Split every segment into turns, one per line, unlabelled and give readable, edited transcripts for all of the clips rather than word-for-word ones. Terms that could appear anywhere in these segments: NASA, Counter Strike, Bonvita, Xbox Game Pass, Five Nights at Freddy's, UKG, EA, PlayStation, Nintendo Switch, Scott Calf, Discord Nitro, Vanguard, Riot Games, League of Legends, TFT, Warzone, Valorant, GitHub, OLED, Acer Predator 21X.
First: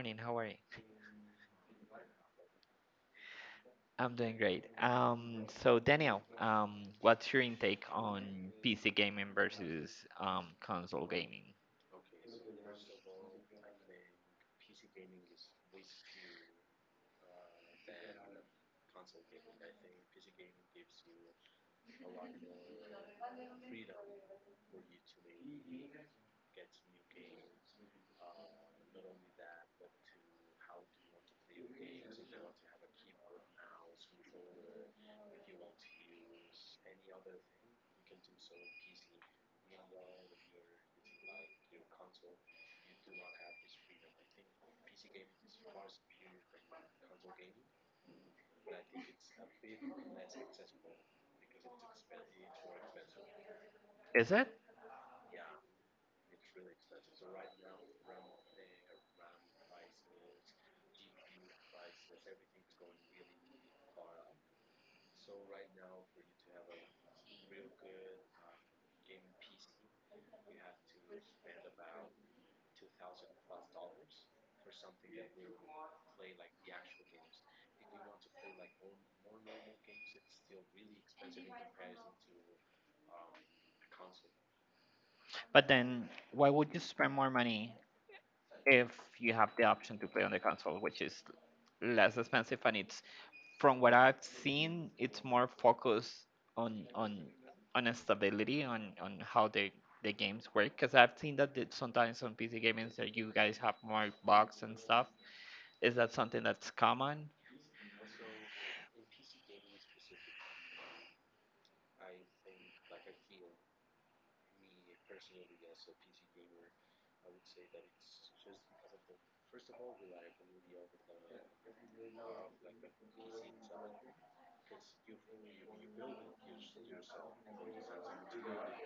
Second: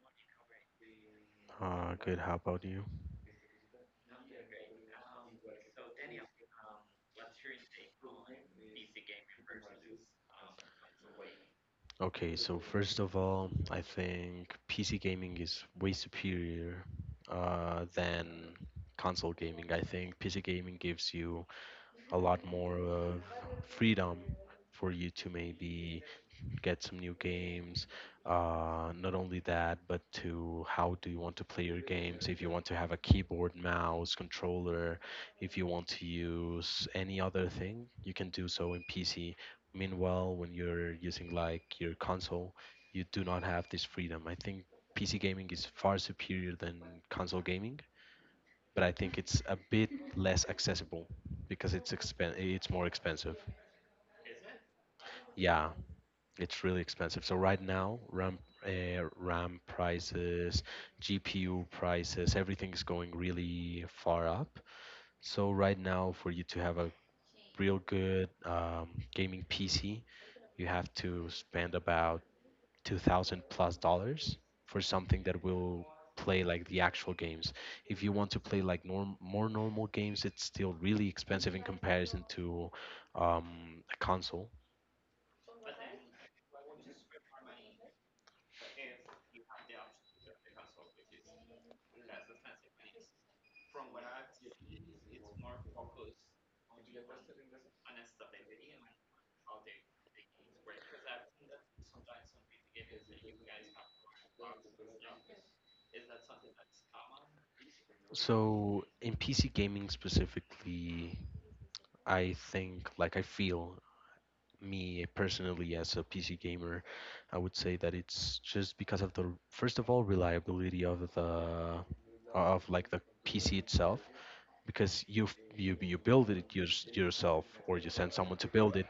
morning. How are you?
Good. How about you?
I'm doing great. So Daniel, what's your intake on PC gaming versus console gaming?
Okay, so first of all, I think PC gaming is way superior than console gaming. I think PC gaming gives you a lot more of freedom for you to maybe get some new games. Not only that, but to how do you want to play your games? If you want to have a keyboard, mouse, controller, if you want to use any other thing, you can do so in PC. Meanwhile, when you're using like your console, you do not have this freedom. I think PC gaming is far superior than console gaming, but I think it's a bit less accessible because it's more expensive.
Is it?
Yeah, it's really expensive. So right now, RAM prices, GPU prices, everything is going really far up. So right now, for you to have a real good gaming PC, you have to spend about 2000 plus dollars for something that will play like the actual games. If you want to play like norm more normal games, it's still really expensive in comparison to a console.
But then, why would you spend more money if you have the option to play on the console, which is less expensive and it's, from what I've seen, it's more focused on on stability on how the games work. Because I've seen that it's sometimes on PC gamings that you guys have more bugs and stuff. Is that something that's common?
So in PC gaming specifically, I think, like I feel me personally as a PC gamer, I would say that it's just because of the first of all reliability of the of like the PC itself, because you build it yourself, or you send someone to build it,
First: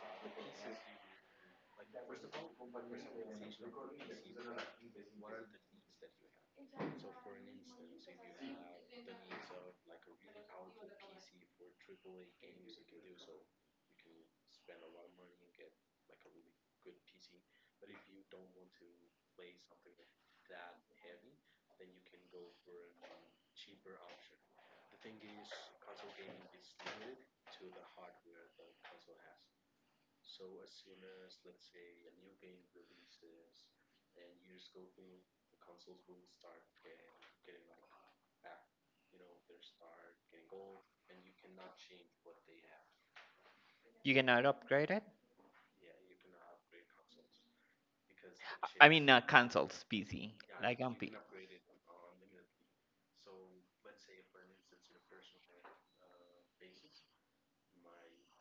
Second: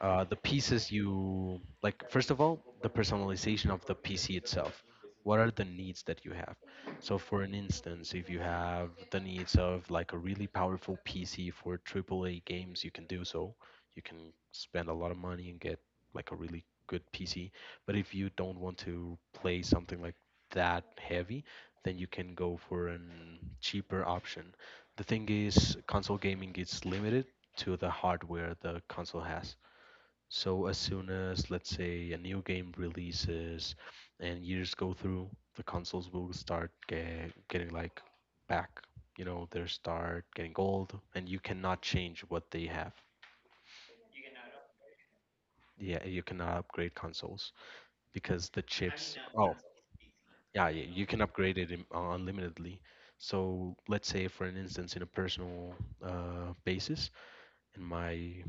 the pieces you like, first of all the personalization of the PC itself, what are the needs that you have. So for an instance, if you have the needs of like a really powerful PC for AAA games, you can do so. You can spend a lot of money and get like a really good PC, but if you don't want to play something like that heavy, then you can go for an cheaper option. The thing is, console gaming is limited to the hardware the console has. So as soon as, let's say, a new game releases and years go through, the consoles will start getting like back, you know, they start getting old, and you cannot change what they have.
You cannot upgrade it?
Yeah, you cannot upgrade consoles because the
I mean,
chips.
not
Oh,
consoles, PC.
yeah, yeah,
Like on
you
P.
can
C.
upgrade it unlimitedly. So let's say, for an instance, in a personal basis, in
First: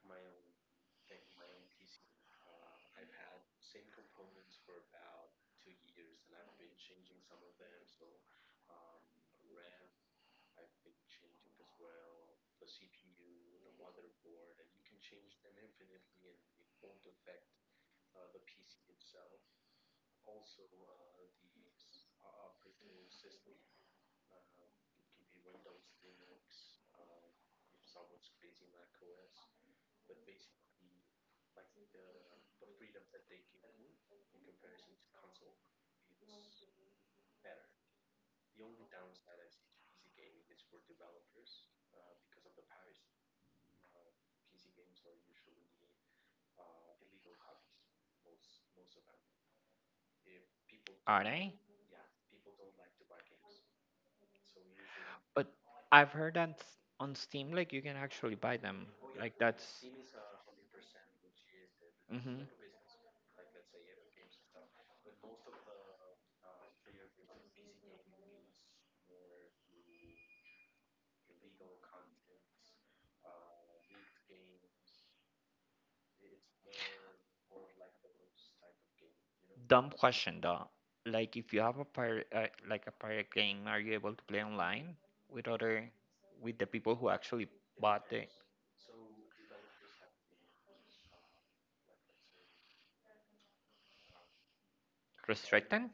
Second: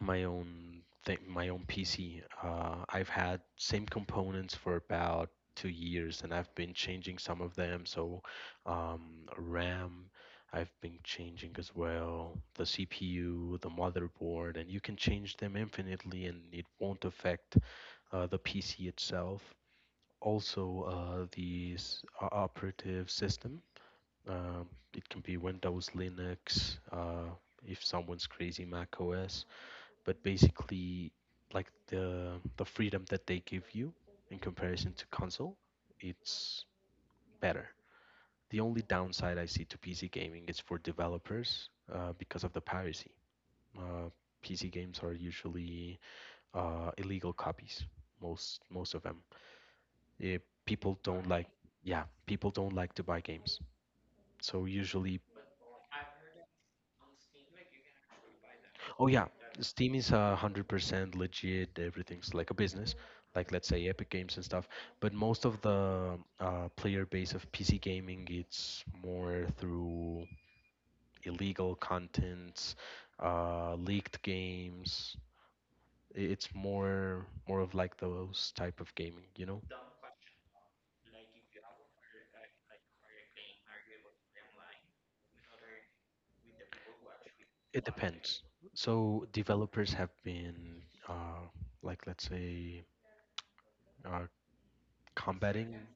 my own thing, my own PC. I've had same components for about 2 years, and I've been changing some of them. So, RAM, I've been changing as well. The CPU, the motherboard, and you can change them infinitely, and it won't affect the PC itself. Also, the operative system. Um, it can be Windows, Linux. If someone's crazy, Mac OS, but basically like the freedom that they give you in comparison to console, it's better. The only downside I see to PC gaming is for developers, because of the piracy. uh, PC games are usually illegal copies, most of them. Eh, People
Are
don't like,
they?
yeah, people don't like to buy games. So usually.
But I've heard that on Steam, like you can actually buy them.
Oh yeah,
Like that's.
Steam is 100% legit, everything's
Hmm.
like a business, like let's say Epic Games and stuff. But most of the player base of PC gaming, it's more through illegal contents, leaked games. It's more of like those type of gaming, you know?
Dumb question though. Like if you have a pirate, like a pirate game, are you able to play online with other, with the people who actually
It
bought the
depends. So developers have been uh, like let's say uh, combating,
restricted?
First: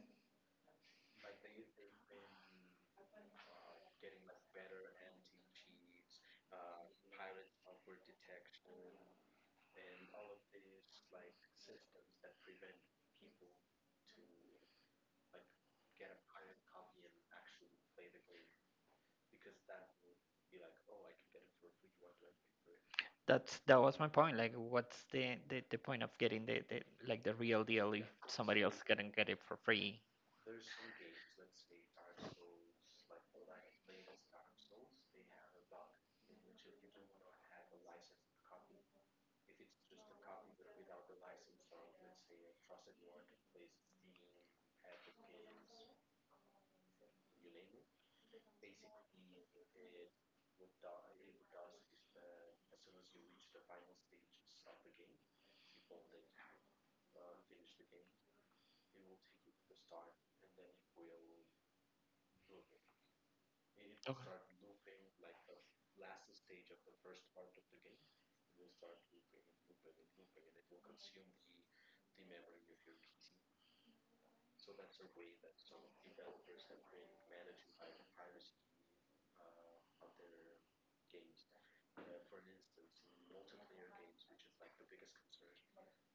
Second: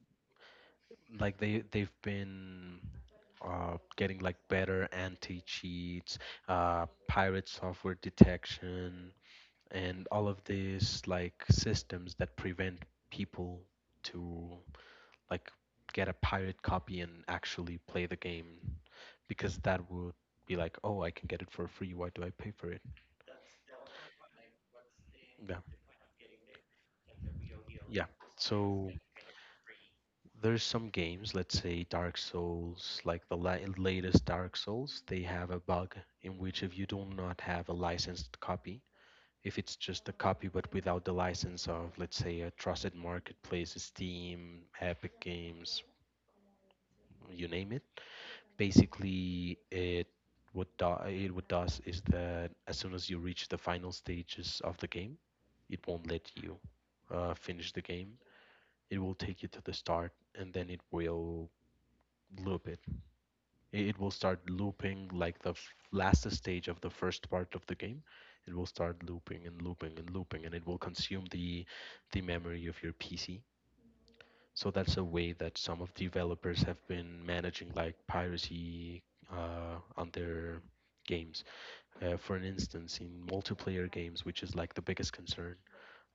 like they've been getting like better anti-cheats, pirate software detection, and all of these like systems that prevent people to like get a pirate copy and actually play the game, because that would be like, oh, I can get it for free, why do I pay for it.
That was my point. Like, what's the
Yeah.
the, the point of getting the like the real deal
Yeah,
if somebody else
so
can get it for free?
there's some games, let's say Dark Souls, like the latest Dark Souls, they have a bug in which if you do not have a licensed copy, if it's just a copy but without the license of, let's say, a trusted marketplace, Steam, Epic Games, you name it. Basically, it it what does is that as soon as you reach the final stages of the game, it won't let you finish the game. It will take you to the start, and then it will loop it, it will start looping like the last stage of the first part of the game. It will start looping and looping and looping, and it will consume the memory of your PC. So that's a way that some of developers have been managing like piracy on their games. For an instance, in multiplayer games, which is like the biggest concern,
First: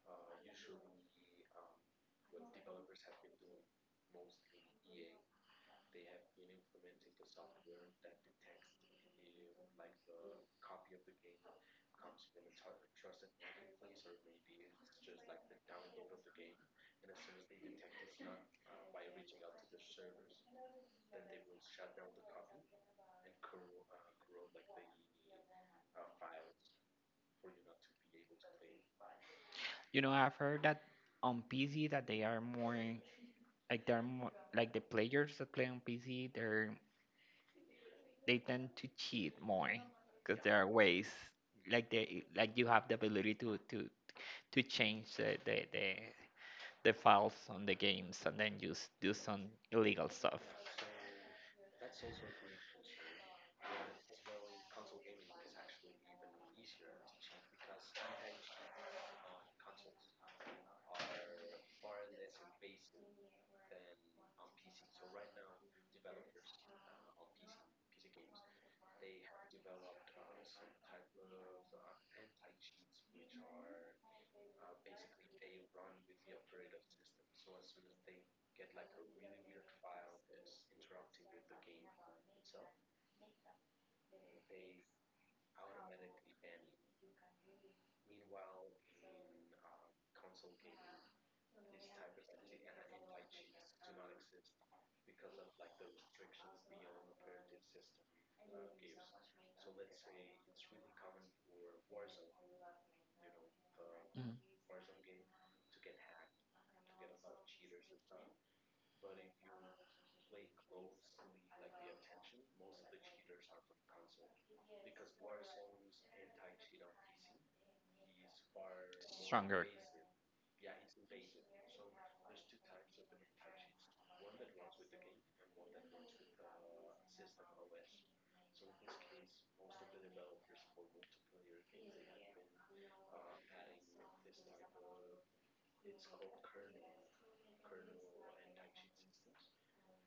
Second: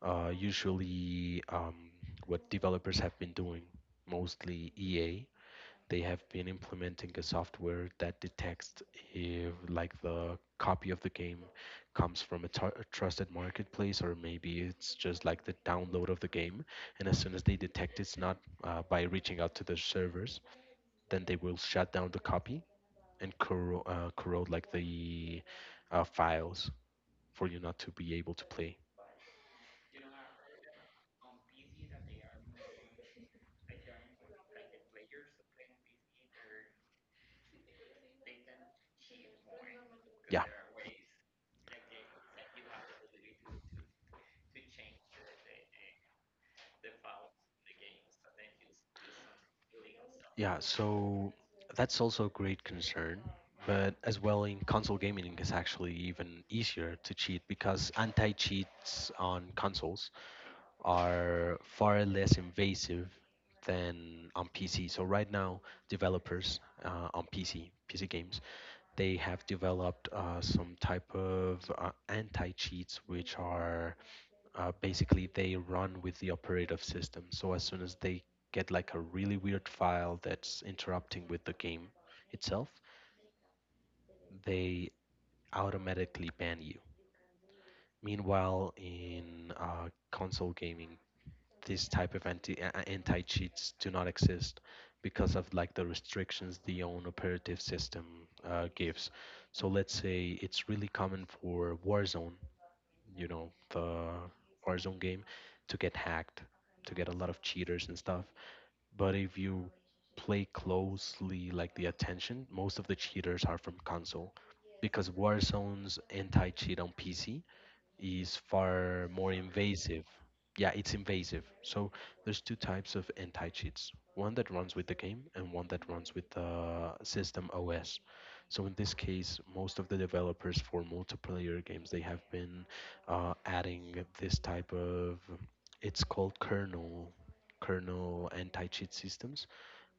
usually what developers have been doing, mostly EA, they have been implementing a software that detects if like the copy of the game comes from a, a trusted marketplace, or maybe it's just like the download of the game. And as soon as they detect it's not, by reaching out to the servers, then they will shut down the copy and corrode like the files for you not to be able to play.
You know, I've heard that on PC that they are more like they're more like the players that play on PC. They're they tend to cheat more because
Yeah.
there are ways like they like you have the ability to change the files on the games and then just do some illegal stuff.
Yeah, so that's also a great concern. But as well in console gaming, it's actually even easier to cheat because anti-cheats on consoles are far less invasive than on PC. So right now, developers on PC, PC games, they have developed some type of anti-cheats which are basically they run with the operative system. So as soon as they get like a really weird file that's interrupting with the game itself, they automatically ban you. Meanwhile, in console gaming, this type of anti cheats do not exist because of like the restrictions the own operative system gives. So let's say it's really common for Warzone, you know, the
Mm.
Warzone game, to get hacked, to get a lot of cheaters and stuff. But if you play closely, like the attention, most of the cheaters are from console because Warzone's anti-cheat on PC is far more
Stronger,
invasive. Yeah, it's invasive. So there's two types of anti cheats, one that runs with the game and one that runs with the system OS. So in this case, most of the developers for multiplayer games, they have been adding this type of, it's called kernel anti cheat systems,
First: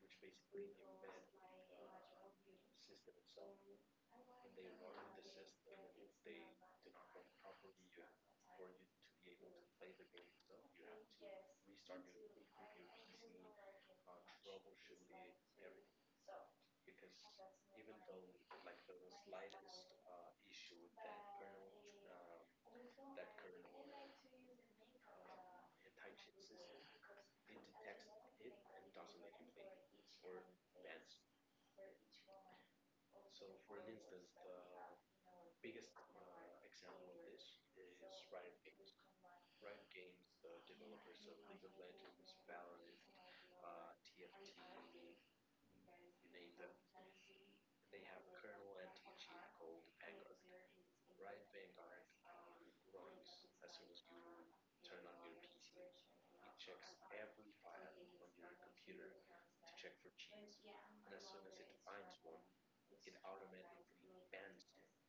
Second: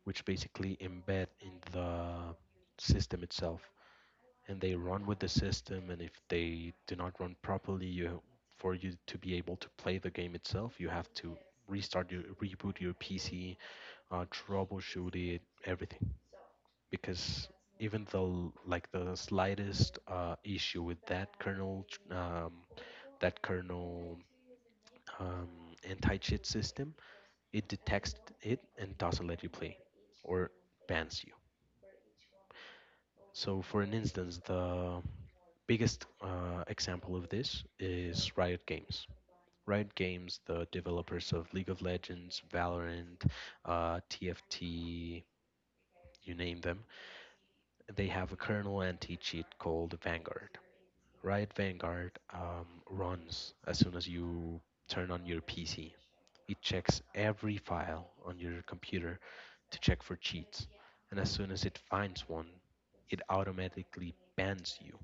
which basically embed in the system itself, and they run with the system, and if they do not run properly, you for you to be able to play the game itself, you have to restart your reboot your PC, troubleshoot it, everything, because even though like the slightest issue with um, that kernel um, anti-cheat system, it detects it and doesn't let you play or bans you. So for an instance, the biggest example of this is Riot Games. Riot Games, the developers of League of Legends, Valorant, TFT, you name them, they have a kernel anti cheat called Vanguard. Riot Vanguard runs as soon as you turn on your PC. It checks every file on your computer to check for cheats. And as soon as it finds one, it automatically bans you,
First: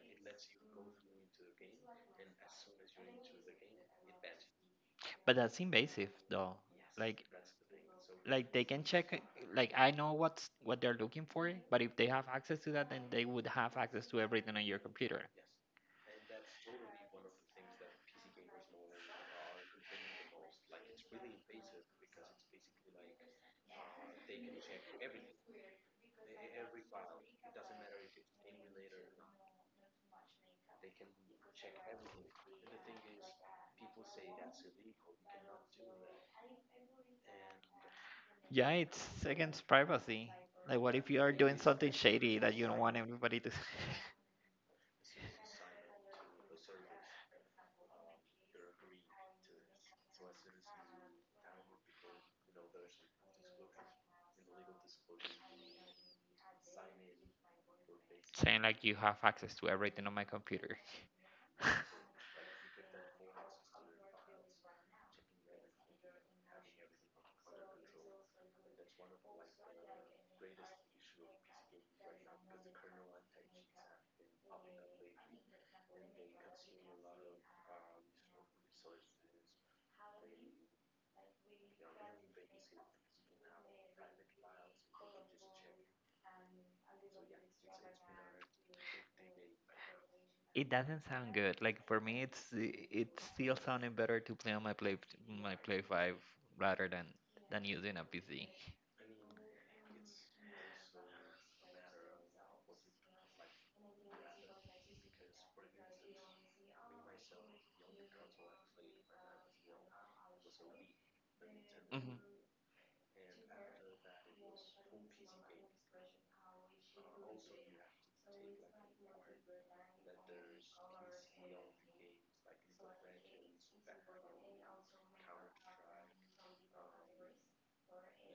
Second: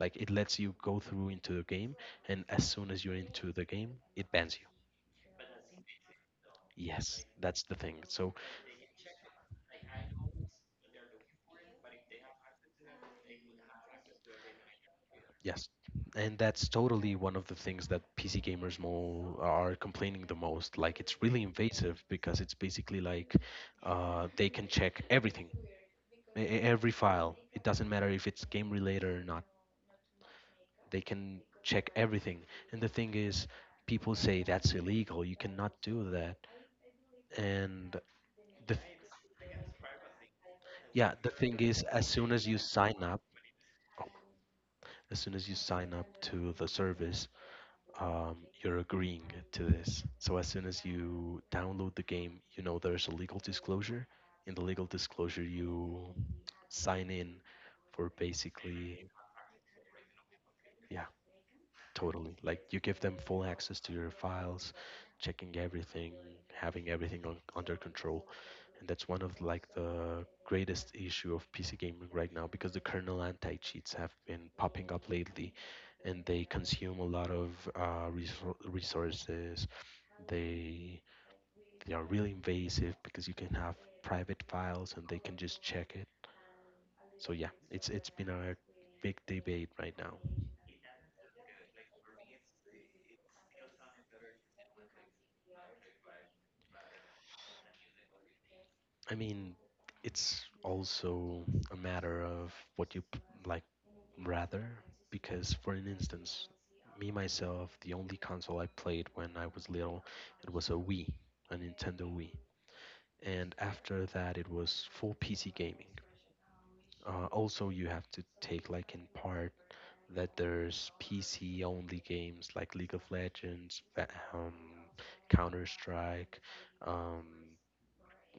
like it lets you go through into the game, and as soon as you're into the game, it bans you.
but that's invasive though.
Yes,
Like
that's the thing. So
like they can check like I know what's what they're looking for, but if they have access to that, then they would have access to everything on your computer.
yes, and that's totally one of the things that PC gamers mo are complaining the most. Like it's really invasive because it's basically like they can check everything, every file. It doesn't matter if it's game related or not. They can check everything. And the thing is, people say that's illegal. You cannot do that. And
Yeah,
the
it's against privacy. Like, what
Yeah,
if you
the
are doing
thing is,
something
as soon
shady
as you
that you don't want
sign up,
everybody to?
oh, as soon as you sign up to the service, um, you're agreeing to this. So as soon as you download the game, you know there's a legal disclosure. In the legal disclosure, you sign in for
Saying like you
basically,
have access to everything on my computer.
yeah. Totally. Like you give them full access to your files, checking everything, having everything on, under control. And that's one of like the greatest issue of PC gaming right now because the kernel anti-cheats have been popping up lately, and they consume a lot of resor resources. They they are really invasive because you can have private files and they can just check it. So yeah, it's been a big debate right now.
It doesn't sound good. Like for me, it's still sounding better to play on my play five rather than using a PC.
I mean, it's also a matter of what you like rather, because for an instance, me myself, the only console I played when I was little, it was a Wii, a Nintendo Wii,
Hmm.
and after that it was full PC gaming. Also, you have to take like in part that there's PC only games like League of Legends, um, Counter Strike, um,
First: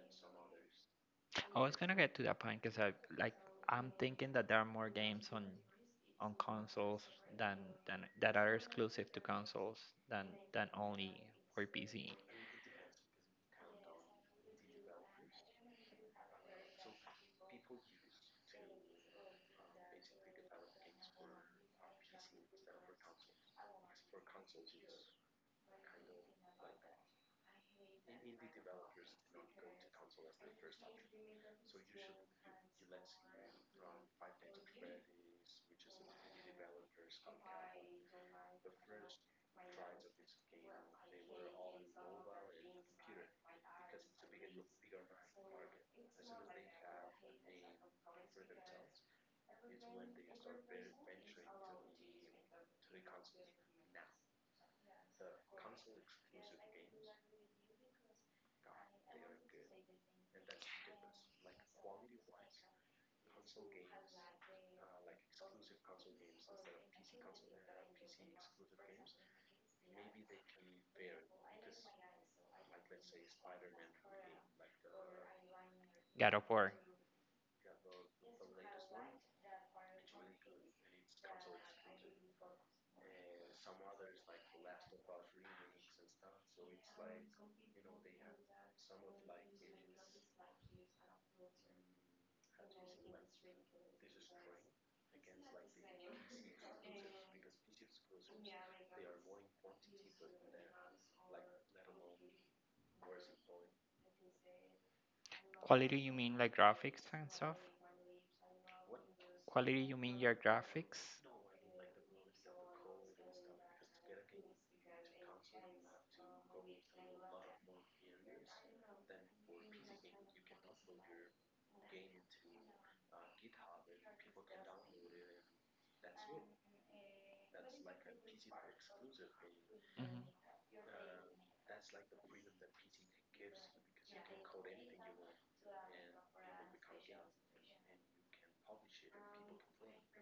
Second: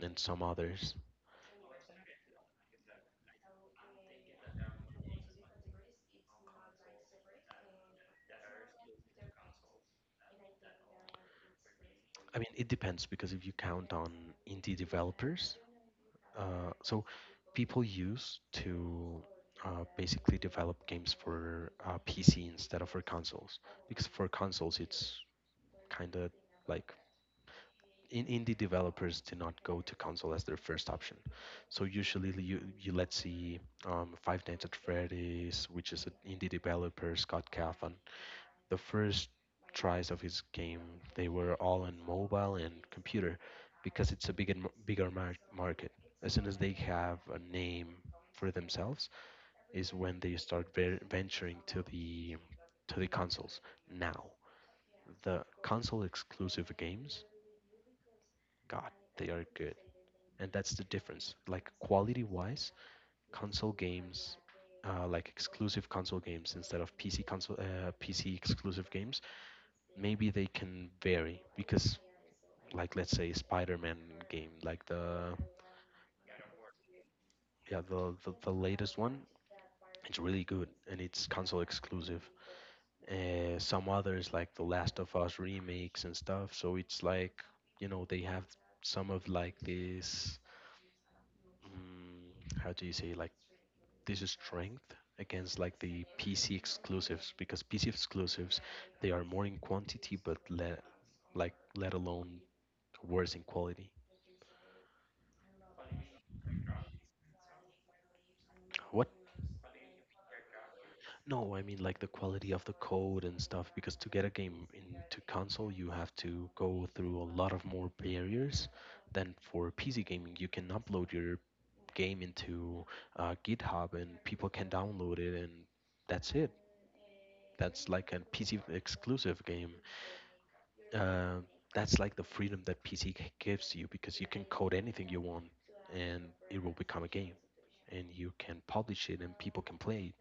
and some others.
I was gonna get to that point because I like I'm thinking that there are more games on consoles than than that are exclusive to consoles than than only for PC.
I mean, it depends because if you count on indie developers, so people used to basically develop games for PC instead of for consoles, because for consoles it's kind of like in indie developers do not go to console as their first option. So usually you let's see, Five Nights at Freddy's, which is an indie developer Scott Calf, the first tries of his game, they were all on mobile and computer because it's a bigger mar- market. As soon as they have a name for themselves, is when they start ver- venturing to the consoles. Now, the console exclusive games, God, they are good, and that's the difference. Like quality wise, console games. Like exclusive console games instead of PC console PC exclusive games, maybe they can vary because, like, let's say spider-man game like the
God of War.
yeah the the latest one, it's really good and it's console exclusive. Some others like the last of us remakes and stuff, so it's like, you know, they have some of like this how do you say, like, this is strength against like the PC exclusives, because PC exclusives, they are more in quantity but le- like let alone worse in quality.
Quality, you mean like graphics and stuff?
What?
Quality, you mean your graphics?
No, I mean like the quality of the code and stuff. Because to get a game into console, you have to go through a lot of more barriers than for PC gaming. You can upload your game into GitHub and people can download it, and that's it. That's like a PC exclusive game.
Hmm.
Uh, that's like the freedom that PC gives you, because you can code anything you want and it will become a game, and you can publish it and people can play.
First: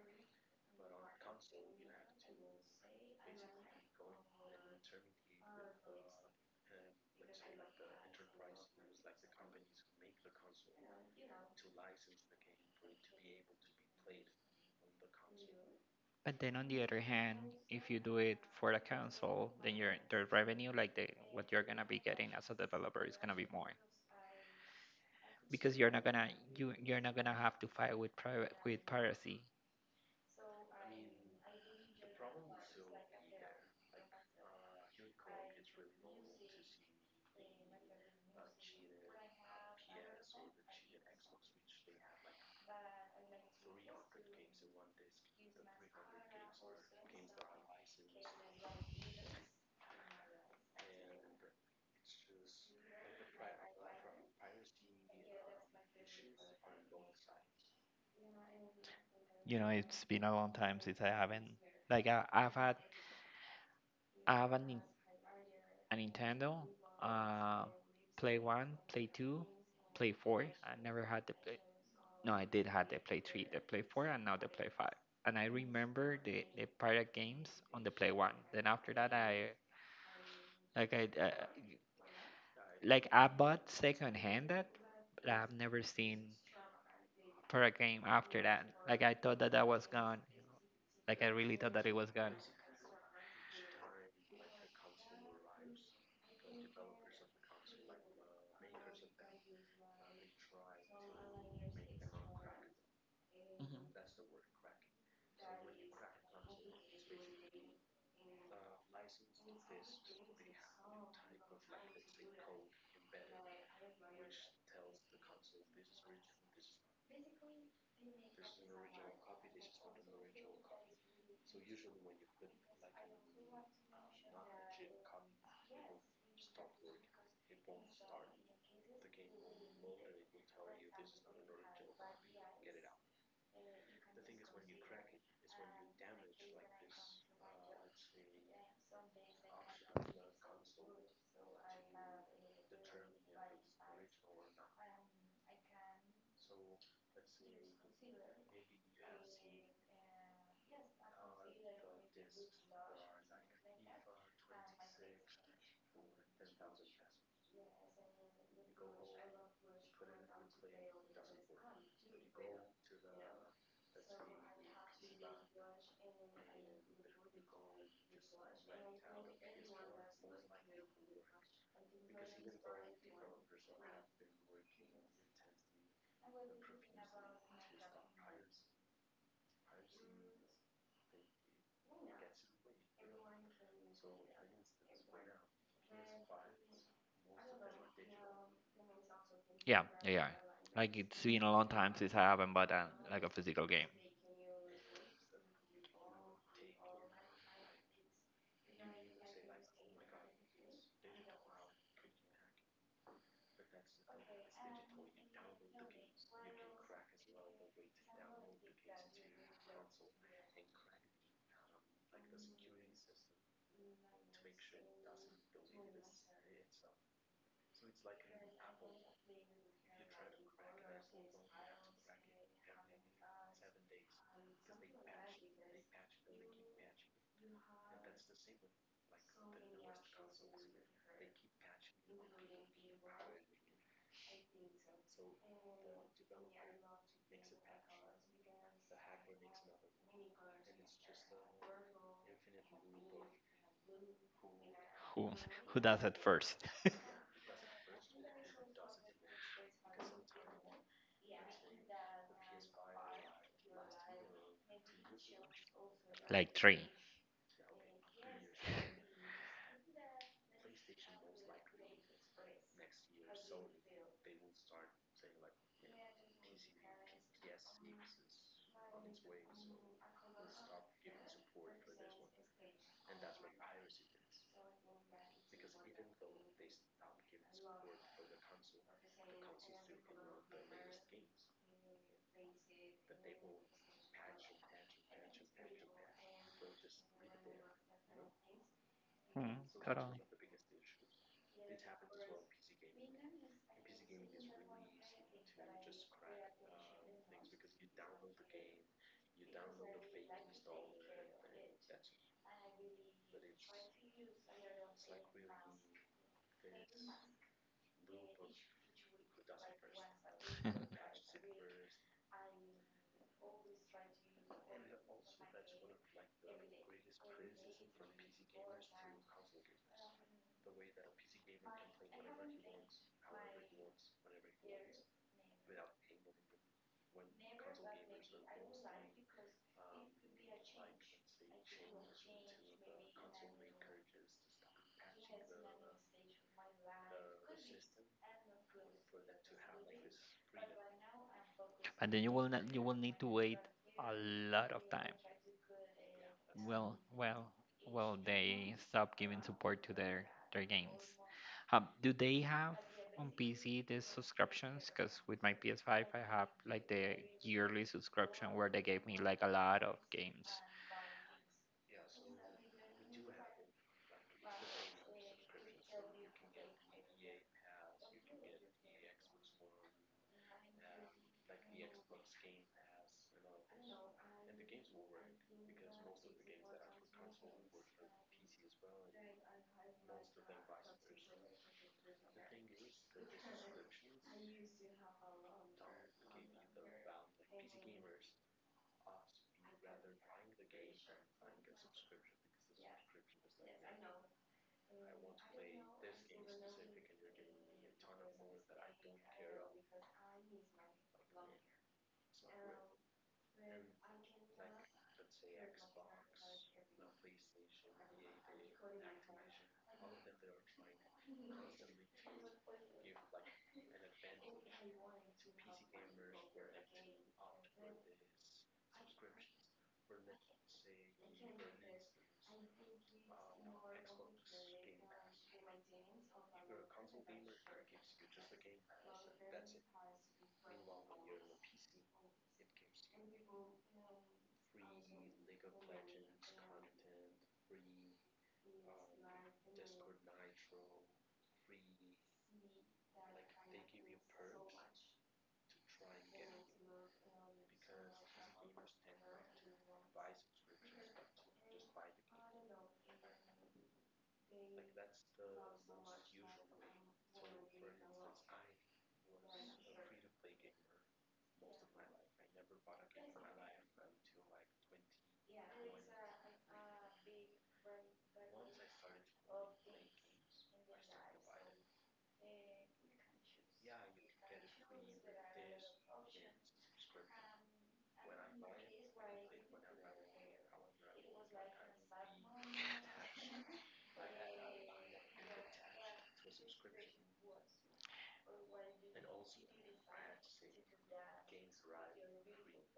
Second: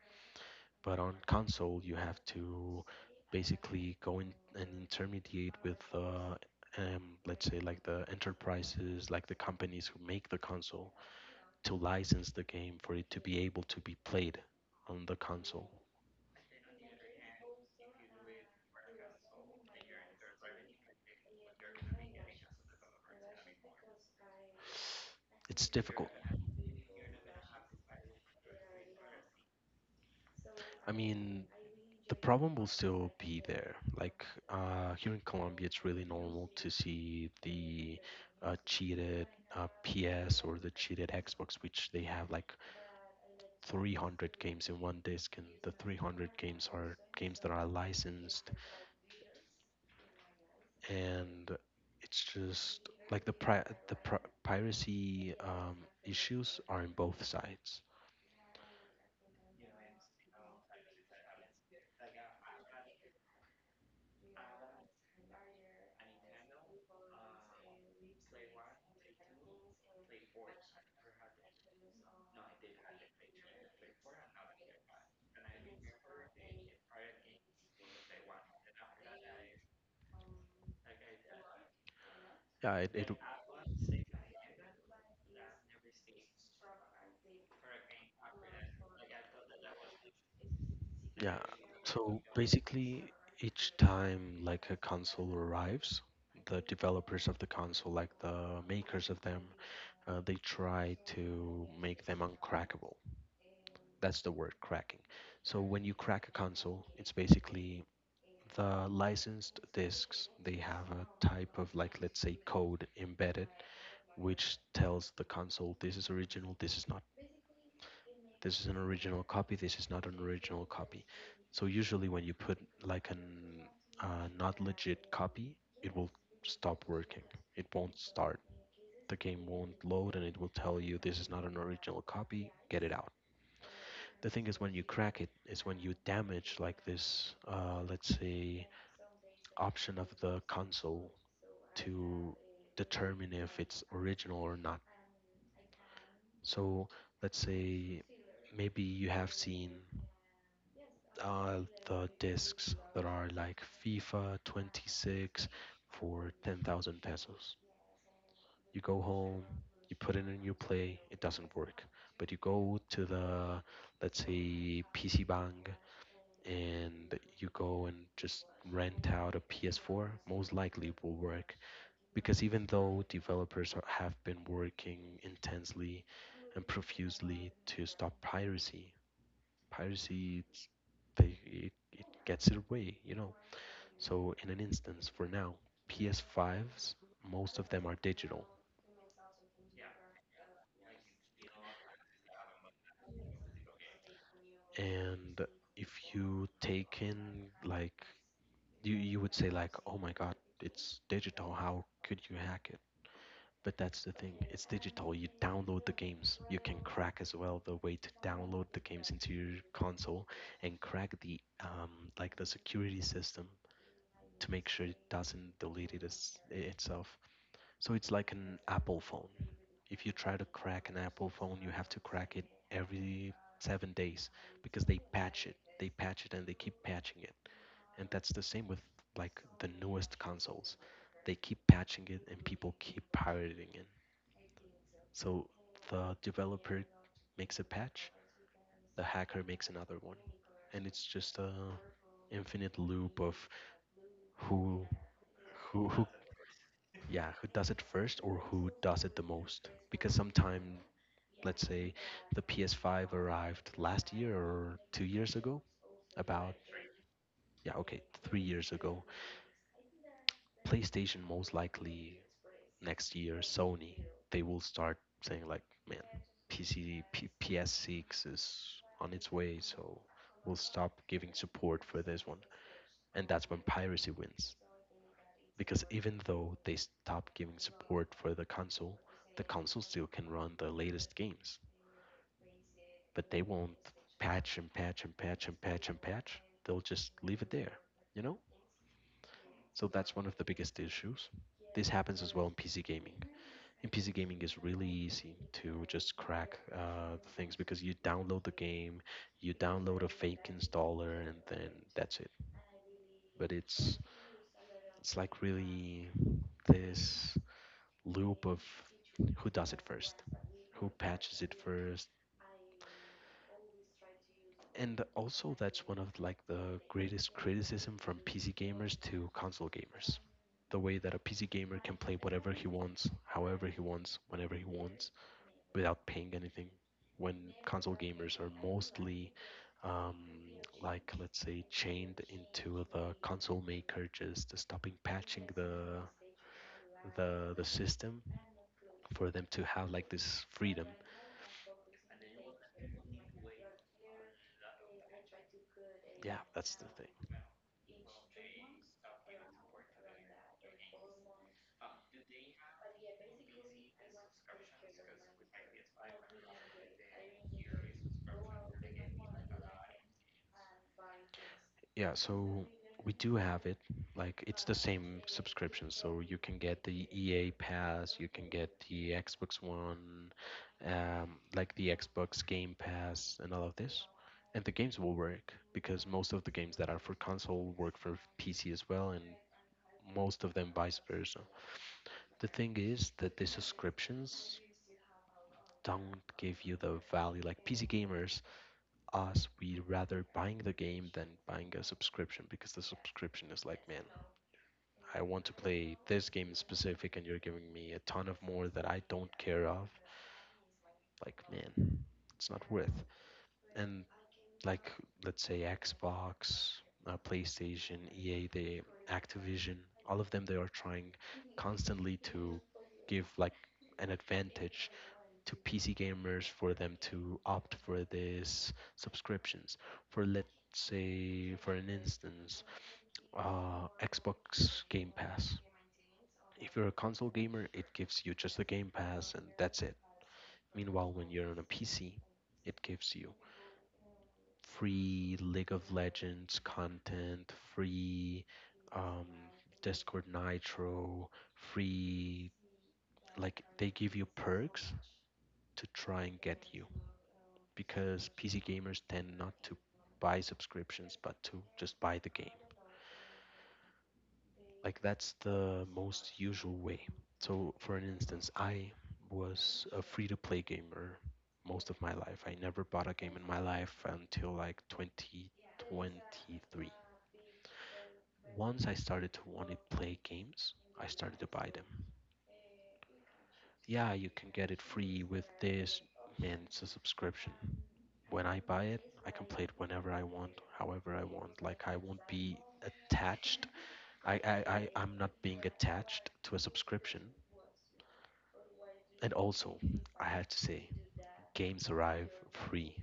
But on console, you have to basically go in and intermediate with, let's say, like the enterprises, like the companies who make the console, to license the game for it to be able to be played on the console.
But then on the other hand, if you do it for the console, then your the revenue, like the what you're gonna be getting as a developer, is gonna be more
It's
because you're not
difficult.
gonna you you're not gonna have to fight with private with piracy.
I mean, the problem will still be there. Like, here in Colombia, it's really normal to see the cheated PS or the cheated Xbox, which they have like 300 games in one disc, and the 300 games are games that are licensed, and it's just like the pri- piracy issues are in both sides.
You know, it's been a long time since I haven't like I've had I have a, a Nintendo, uh, Play One, Play Two, Play Four. I never had the play, no, I did have the Play 3, the Play 4, and now the Play 5. And I remember the pirate games on the Play 1. Then after that, I like I uh,
Yeah, it, it.
like I bought second hand that, but I've never seen pirate game after that. Like I thought that that was gone. Like I
Yeah,
really thought that it was
so
gone.
basically each time like a console arrives, the developers of the console, like the makers of them, they try to make them uncrackable.
Mhm.
That's the word, cracking. So when you crack a console, it's basically, the licensed discs, they have a type of like, let's say, code embedded, which tells the console this is original, this is not, this is an original copy, this is not an original copy. So usually when you put like an not legit copy, it will stop working, it won't start, the game won't load, and it will tell you this is not an original copy, get it out. The thing is, when you crack it is when you damage like this let's say option of the console to determine if it's original or not. So let's say maybe you have seen uh, the discs that are like FIFA 26 for 10,000 pesos. You go home, you put it in your play, it doesn't work. But you go to the, let's say, PC Bang, and you go and just rent out a PS4, most likely it will work. Because even though developers are- have been working intensely and profusely to stop piracy, piracy it, it gets it away, you know. So in an instance, for now, PS5s, most of them are digital,
Yeah, yeah, yeah. Like it's been a long time since I haven't bought a, like a physical game.
and if you take in like, you would say like, oh my God, it's digital, how could you hack it? But that's the thing, it's digital. You download the games. You can crack as well the way to download the games into your console and crack the like the security system to make sure it doesn't delete it as, itself. So it's like an Apple phone. If you try to crack an Apple phone, you have to crack it every 7 days because they patch it. They patch it and they keep patching it. And that's the same with like the newest consoles. They keep patching it and people keep pirating it. So the developer makes a patch, the hacker makes another one, and it's just a infinite loop of who
Who who
who
does
who
it first?
Yeah, who does it first, or who does it the most, because sometime, let's say, the PS5 arrived last year, or 2 years ago, about.
Like three.
Yeah, okay, 3 years ago. PlayStation, most likely next year Sony, they will start saying like, man, PC P- PS6 is on its way, so we'll stop giving support for this one. And that's when piracy wins, because even though they stop giving support for the console, the console still can run the latest games, but they won't patch and patch and patch and patch and patch, they'll just leave it there, you know.
Hmm,
So that's
totally.
one of the biggest issues. This happens as well in PC gaming. In PC gaming, it's really easy to just crack things, because you download the game, you download a fake installer, and then that's it. But it's like really this loop of who does it first, who patches it first. And also, that's one of like the greatest criticism from PC gamers to console gamers. The way that a PC gamer can play whatever he wants, however he wants, whenever he wants, without paying anything, when console gamers are mostly um, like, let's say, chained into the console maker just stopping patching the the system for them to have like this freedom.
And then you will not, you will need to wait a lot of time.
Yeah, that's the
Well,
thing.
well, well, they stop giving support to their games. Do they have on PC the subscriptions? Because with my PS5, I have like the yearly subscription where they gave me like a lot of games.
Yeah, so we do have it. Like, it's the same subscription, so you can get the EA Pass, you can get the Xbox One, like the Xbox Game Pass, and all of this. And the games will work because most of the games that are for console work for PC as well, and most of them vice versa. The thing is that the subscriptions don't give you the value. Like PC gamers, us, we rather buying the game than buying a subscription, because the subscription is like, man, I want to play this game in specific, and you're giving me a ton of more that I don't care of. Like, man, it's not worth. And, like, let's say Xbox, PlayStation, EA, the Activision, all of them, they are trying constantly to give like an advantage to PC gamers for them to opt for these subscriptions. For let's say, for an instance, Xbox Game Pass, if you're a console gamer, it gives you just the Game Pass and that's it. Meanwhile, when you're on a PC, it gives you free League of Legends content, free um, Discord Nitro, free. Like, they give you perks to try and get you, because PC gamers tend not to buy subscriptions but to just buy the game. Like, that's the most usual way. So, for an instance, I was a free-to-play gamer most of my life. I never bought a game in my life until like 2023. Once I started to want to play games, I started to buy them. Yeah, you can get it free with this. Man, it's a subscription. When I buy it, I can play it whenever I want, however I want. Like, I won't be attached. I'm not being attached to a subscription. And also, I have to say, games arrive free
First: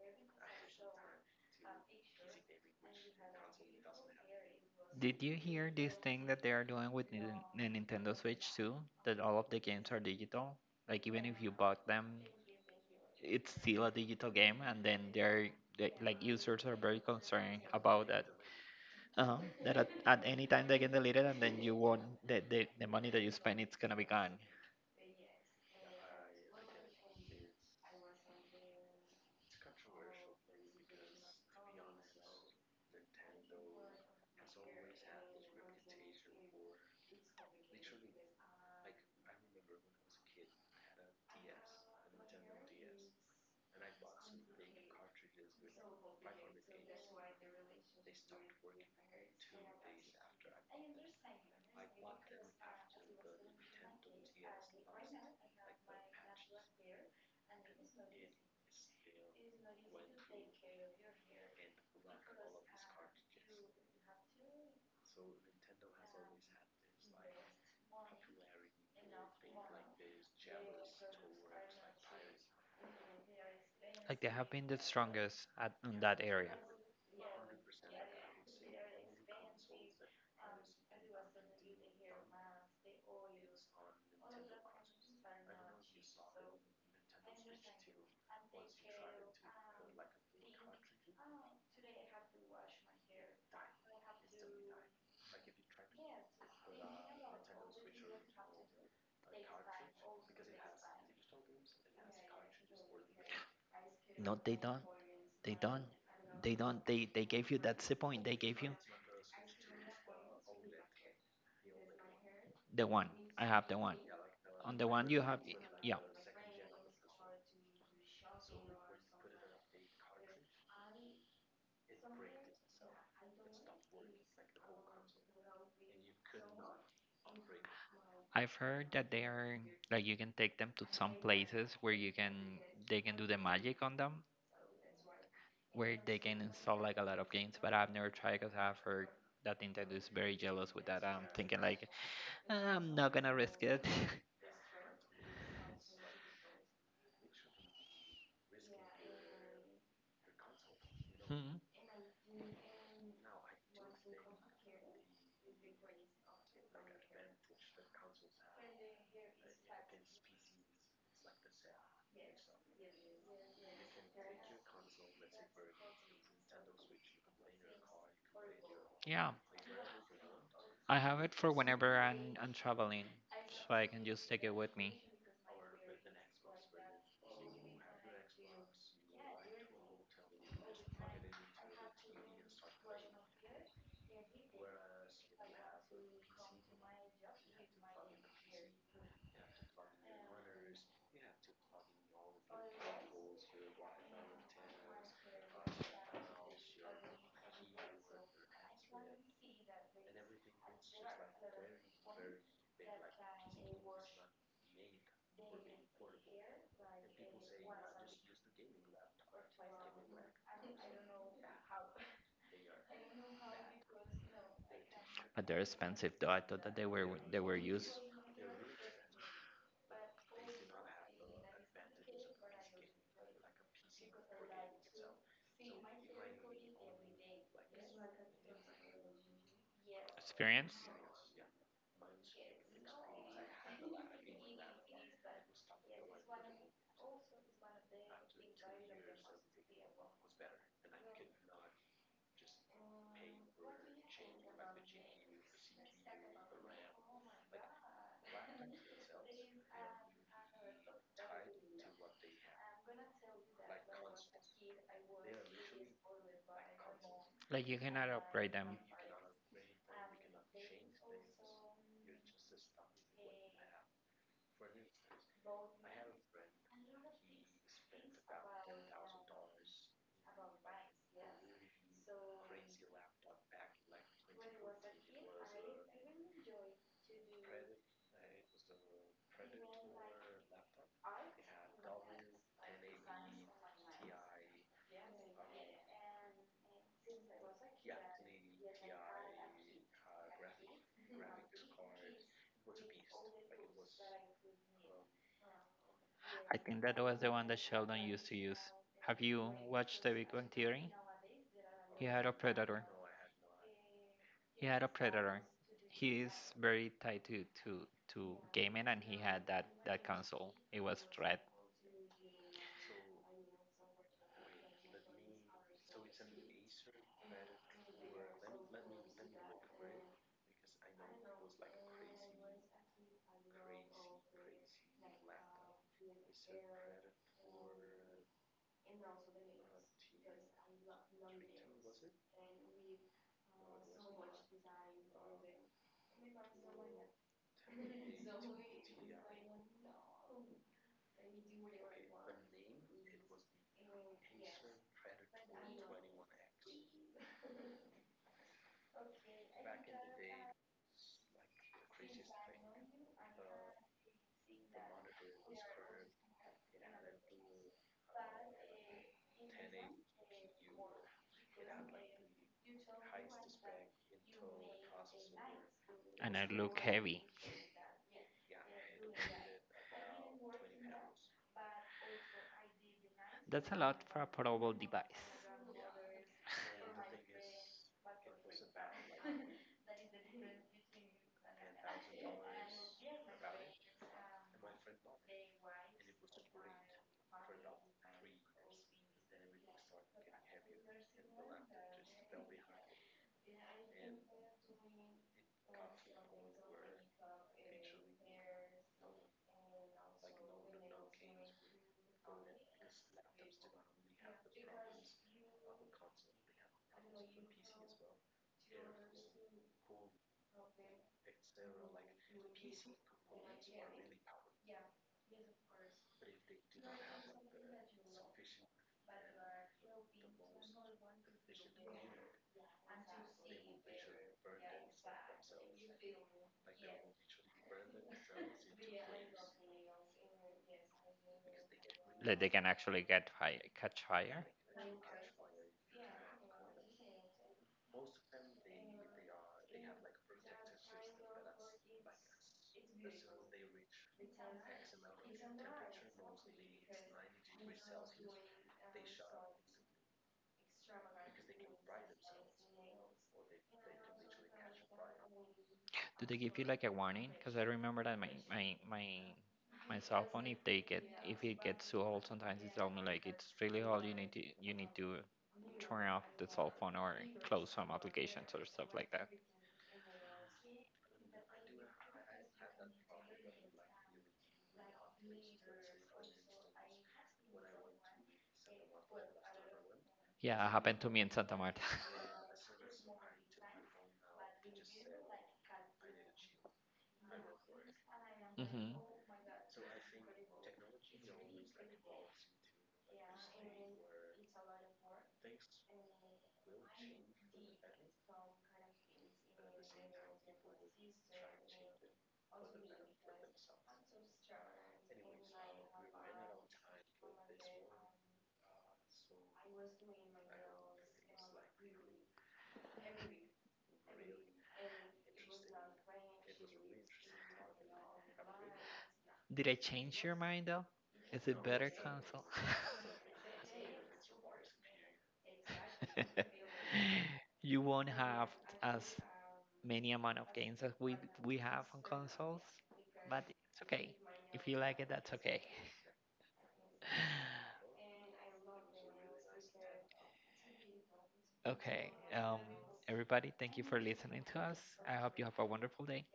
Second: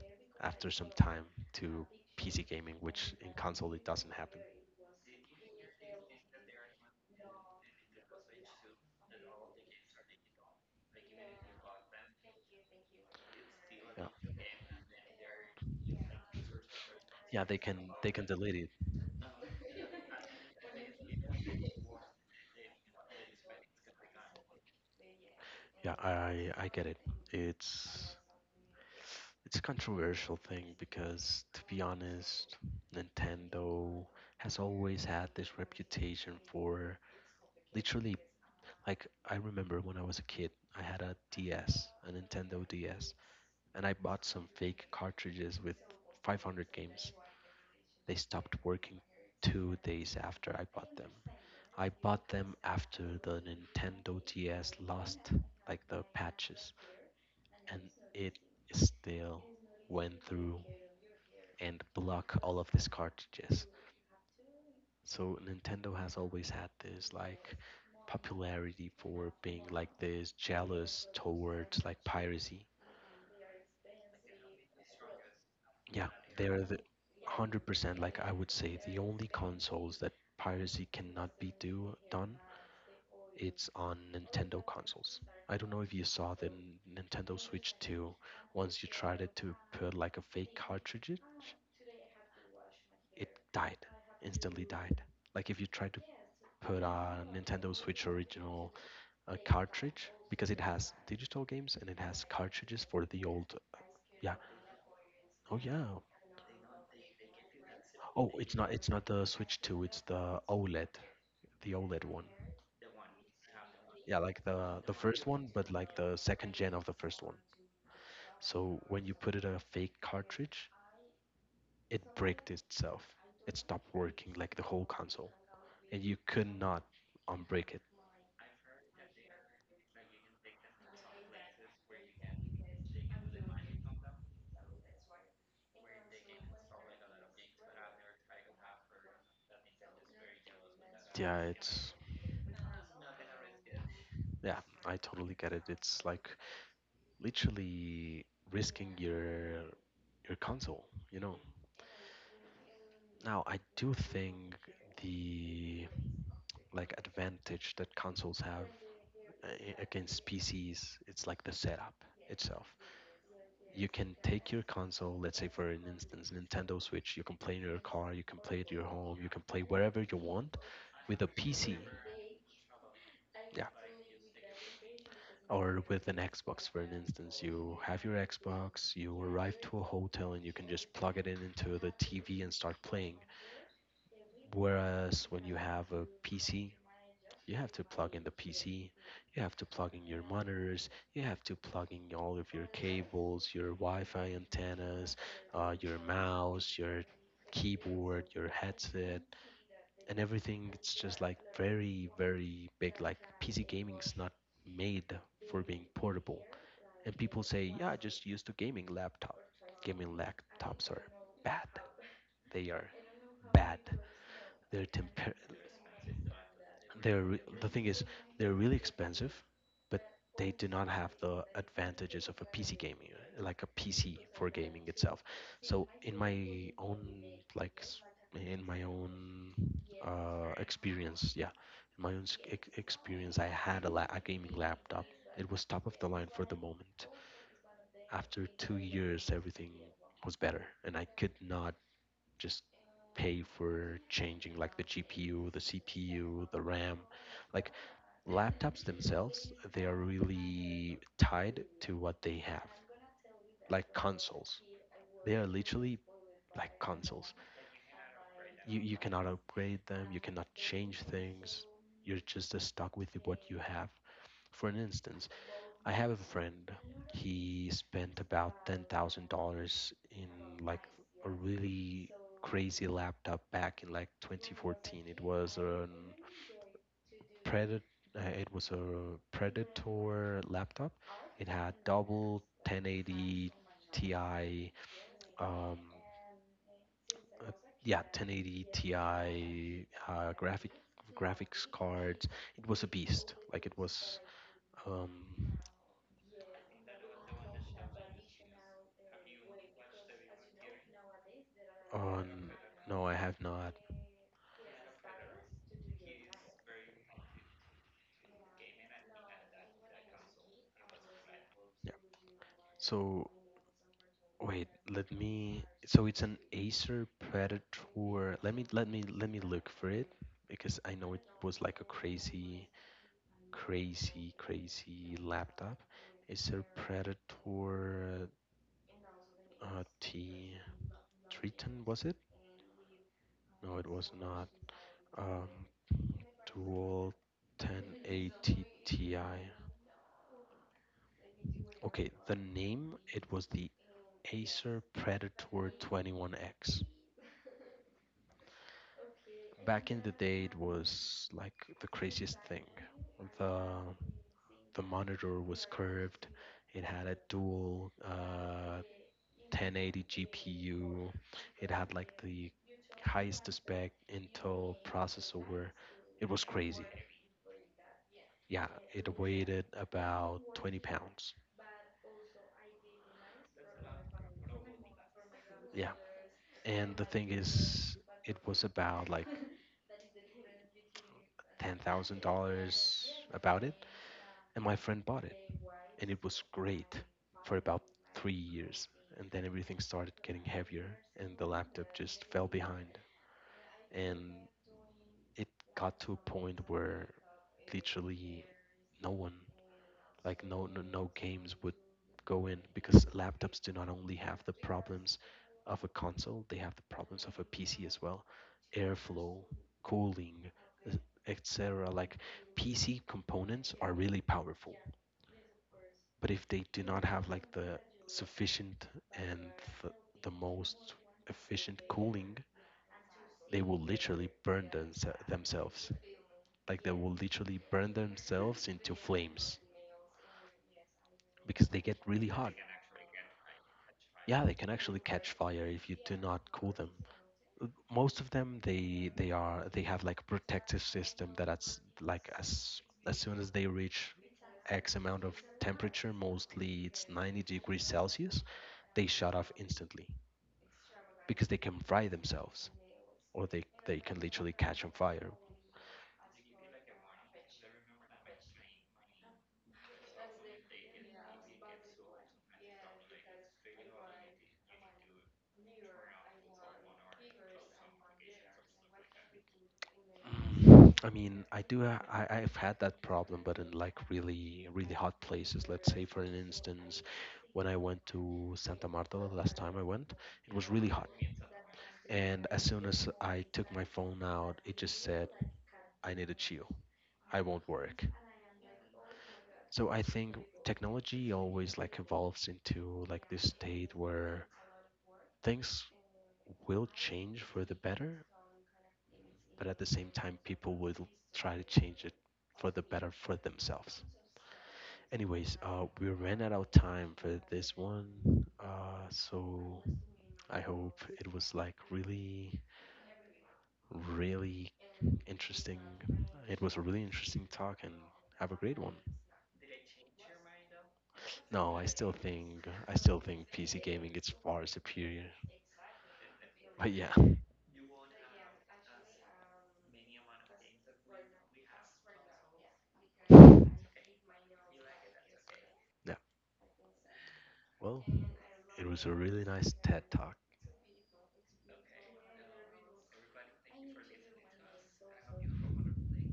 after some time to PC gaming, which in console it doesn't happen.
Did you hear this thing that they are doing with the Nintendo Switch too? That all of the games are digital? Like even if you bought them it's still a digital
Yeah,
game, and then they're they, like users are very
yeah,
concerned about
they can
that.
delete it.
Uh-huh. That at any time they can delete it, and then you won't the money that you spend it's gonna be gone.
Yeah, I get it. It's it's a controversial thing, because to be honest, Nintendo has always had this reputation for, literally, like, I remember when I was a kid, I had a DS, a Nintendo DS, and I bought some fake cartridges with 500 games. They stopped working 2 days after I bought them. I bought them after the Nintendo DS lost like the patches, and it still went through and blocked all of these cartridges. So Nintendo has always had this like popularity for being like this jealous towards like piracy.
Like they have been the strongest at in
Yeah,
that area.
they're the 100%, like, I would say the only consoles that piracy cannot be do done, it's on Nintendo consoles. I don't know if you saw the N- Nintendo Switch 2. Once you tried it to put like a fake cartridge, it died. Instantly died. Like if you try to put a Nintendo Switch original cartridge, because it has digital games and it has cartridges for the old. Yeah.
No, they don't.
Oh
They don't.
yeah.
They don't. They gave you. That's the point.
Oh,
They
it's
gave
not.
you
It's not the Switch 2. It's the OLED. The OLED one.
the one. I have the one.
Yeah, like
On
the
the
the
one you
first
have,
one, but like
yeah.
the second gen of the first one. So when you put it on a fake cartridge, it bricked itself. It stopped working like the whole console, and you could not unbrick it.
I've heard that they are like you can take them to some places where you can they can do the magic on them, where they can install like a lot of games, but I've never tried because I've heard that Nintendo is very jealous with that. I'm
Yeah,
thinking like,
it's
I'm not gonna risk it.
yeah, I totally get it. It's like literally risking your console, you know.
Hmm.
Now, I do think the like advantage that consoles have uh, against PCs, it's like the setup itself. You can take your console, let's say for an instance, Nintendo Switch, you can play in your car, you can play at your home, you
Yeah,
can play wherever you want
I have
with a
it for
PC.
whenever I'm traveling,
Yeah.
so I can just take it with me.
Or with an Xbox, for an instance, you have your Xbox, you arrive to a hotel, and you can just plug it in into the TV and start playing. Whereas when you have a PC, you have to plug in the PC, you have to plug in your monitors, you have to plug in all of your cables, your Wi Fi antennas, your mouse, your keyboard, your headset, and everything. It's just like very, very big. Like PC gaming is not made for being portable. And people say, yeah, I just used to gaming laptop. Gaming laptops are bad. They are bad. They're temper
But they're expensive though. I thought that they were
the thing
used
is, they're really expensive, but they do not have the advantages of a PC gaming, like a PC for gaming itself. So like s- in my own
experience.
experience, yeah, in my own experience, I had a gaming laptop. It was top of the line for the moment. After 2 years, everything was better, and I could not just pay for changing like the GPU, the CPU, the RAM. Like laptops themselves, they are really tied to what they have, like consoles. They are literally like consoles.
Like you cannot upgrade them.
You cannot upgrade them, you cannot change things. You're just stuck with what you have. For an instance, I have a friend. He spent about $10,000 in like a really crazy laptop back in like 2014. It was a Predator. It was a Predator laptop. It had double 1080 Ti, uh, yeah, 1080 Ti uh, graphic graphics cards. It was a beast. Like it was um,
I think that was the one that Sheldon used to use. Have you watched The Big Bang Theory? He had a
on.
predator.
No, I have not.
He had a predator. He is very tied to to gaming, and he had that console. It was red,
Yeah. So wait, let me. So it's an Acer Predator. Let me look for it because I know it was like a crazy laptop. Acer Predator T Triton, was it? No, it was not. Um, Dual 1080 Ti. Okay, the name it was the Acer Predator 21X. Back in the day, it was like the craziest thing. The the monitor was curved. It had a dual 1080 GPU. It had like the highest spec Intel processor. It
and
was
it looked
crazy.
heavy.
Yeah, it weighed about 20 pounds.
That's a lot for a portable device.
Yeah, and the thing is, it was about like $10,000 about it, and my friend bought it, and it was great for about 3 years. And then everything started getting heavier, and the laptop just fell behind. And it got to a point where literally no one, like no games would go in because laptops do not only have the problems of a console, they have the problems of a PC as well, airflow, cooling, etc. Like PC components are really powerful, but if they do not have like the sufficient and th- the most efficient cooling, they will literally burn themselves. Like they will literally burn themselves into flames because they get really
Like they
hot.
can actually get fire, catch
Yeah,
fire.
they can actually catch fire if you do not cool them. Most of them, they have like a protective system that as soon as they reach X amount of temperature, mostly it's 90 degrees Celsius, they shut off instantly, because they can fry themselves or they can literally catch on fire.
Do they give you like a warning? Because I remember that my my cell phone, if they get if it gets too old, sometimes it tell me like it's really old. You need to turn off the cell phone or close some applications or stuff like that.
I mean, I do ha- I I've had that problem, but in like really hot places. Let's say for an instance, when I went to Santa Marta the last time I went, it
Yeah,
was
it
really
happened
hot,
to me in Santa Marta.
and as soon as I took my phone out, it just said I need a chill. I won't work.
Hmm.
So I think technology always like evolves into like this state where things will change for the better, but at the same time, people would try to change it for the better for themselves. Anyways, we ran out of time for this one, so I hope it was like really, really interesting. It was a really interesting talk, and have a great one.
Did I change your mind though? Is it
No, I
better
still
console?
think I still think PC gaming is far superior. But yeah,
You won't have as many amount of games that we have on consoles, but
yeah.
it's okay. If you like it, that's okay.
Well, it was a really nice TED talk.
Okay, everybody, thank you for listening to us. I hope you have a wonderful day.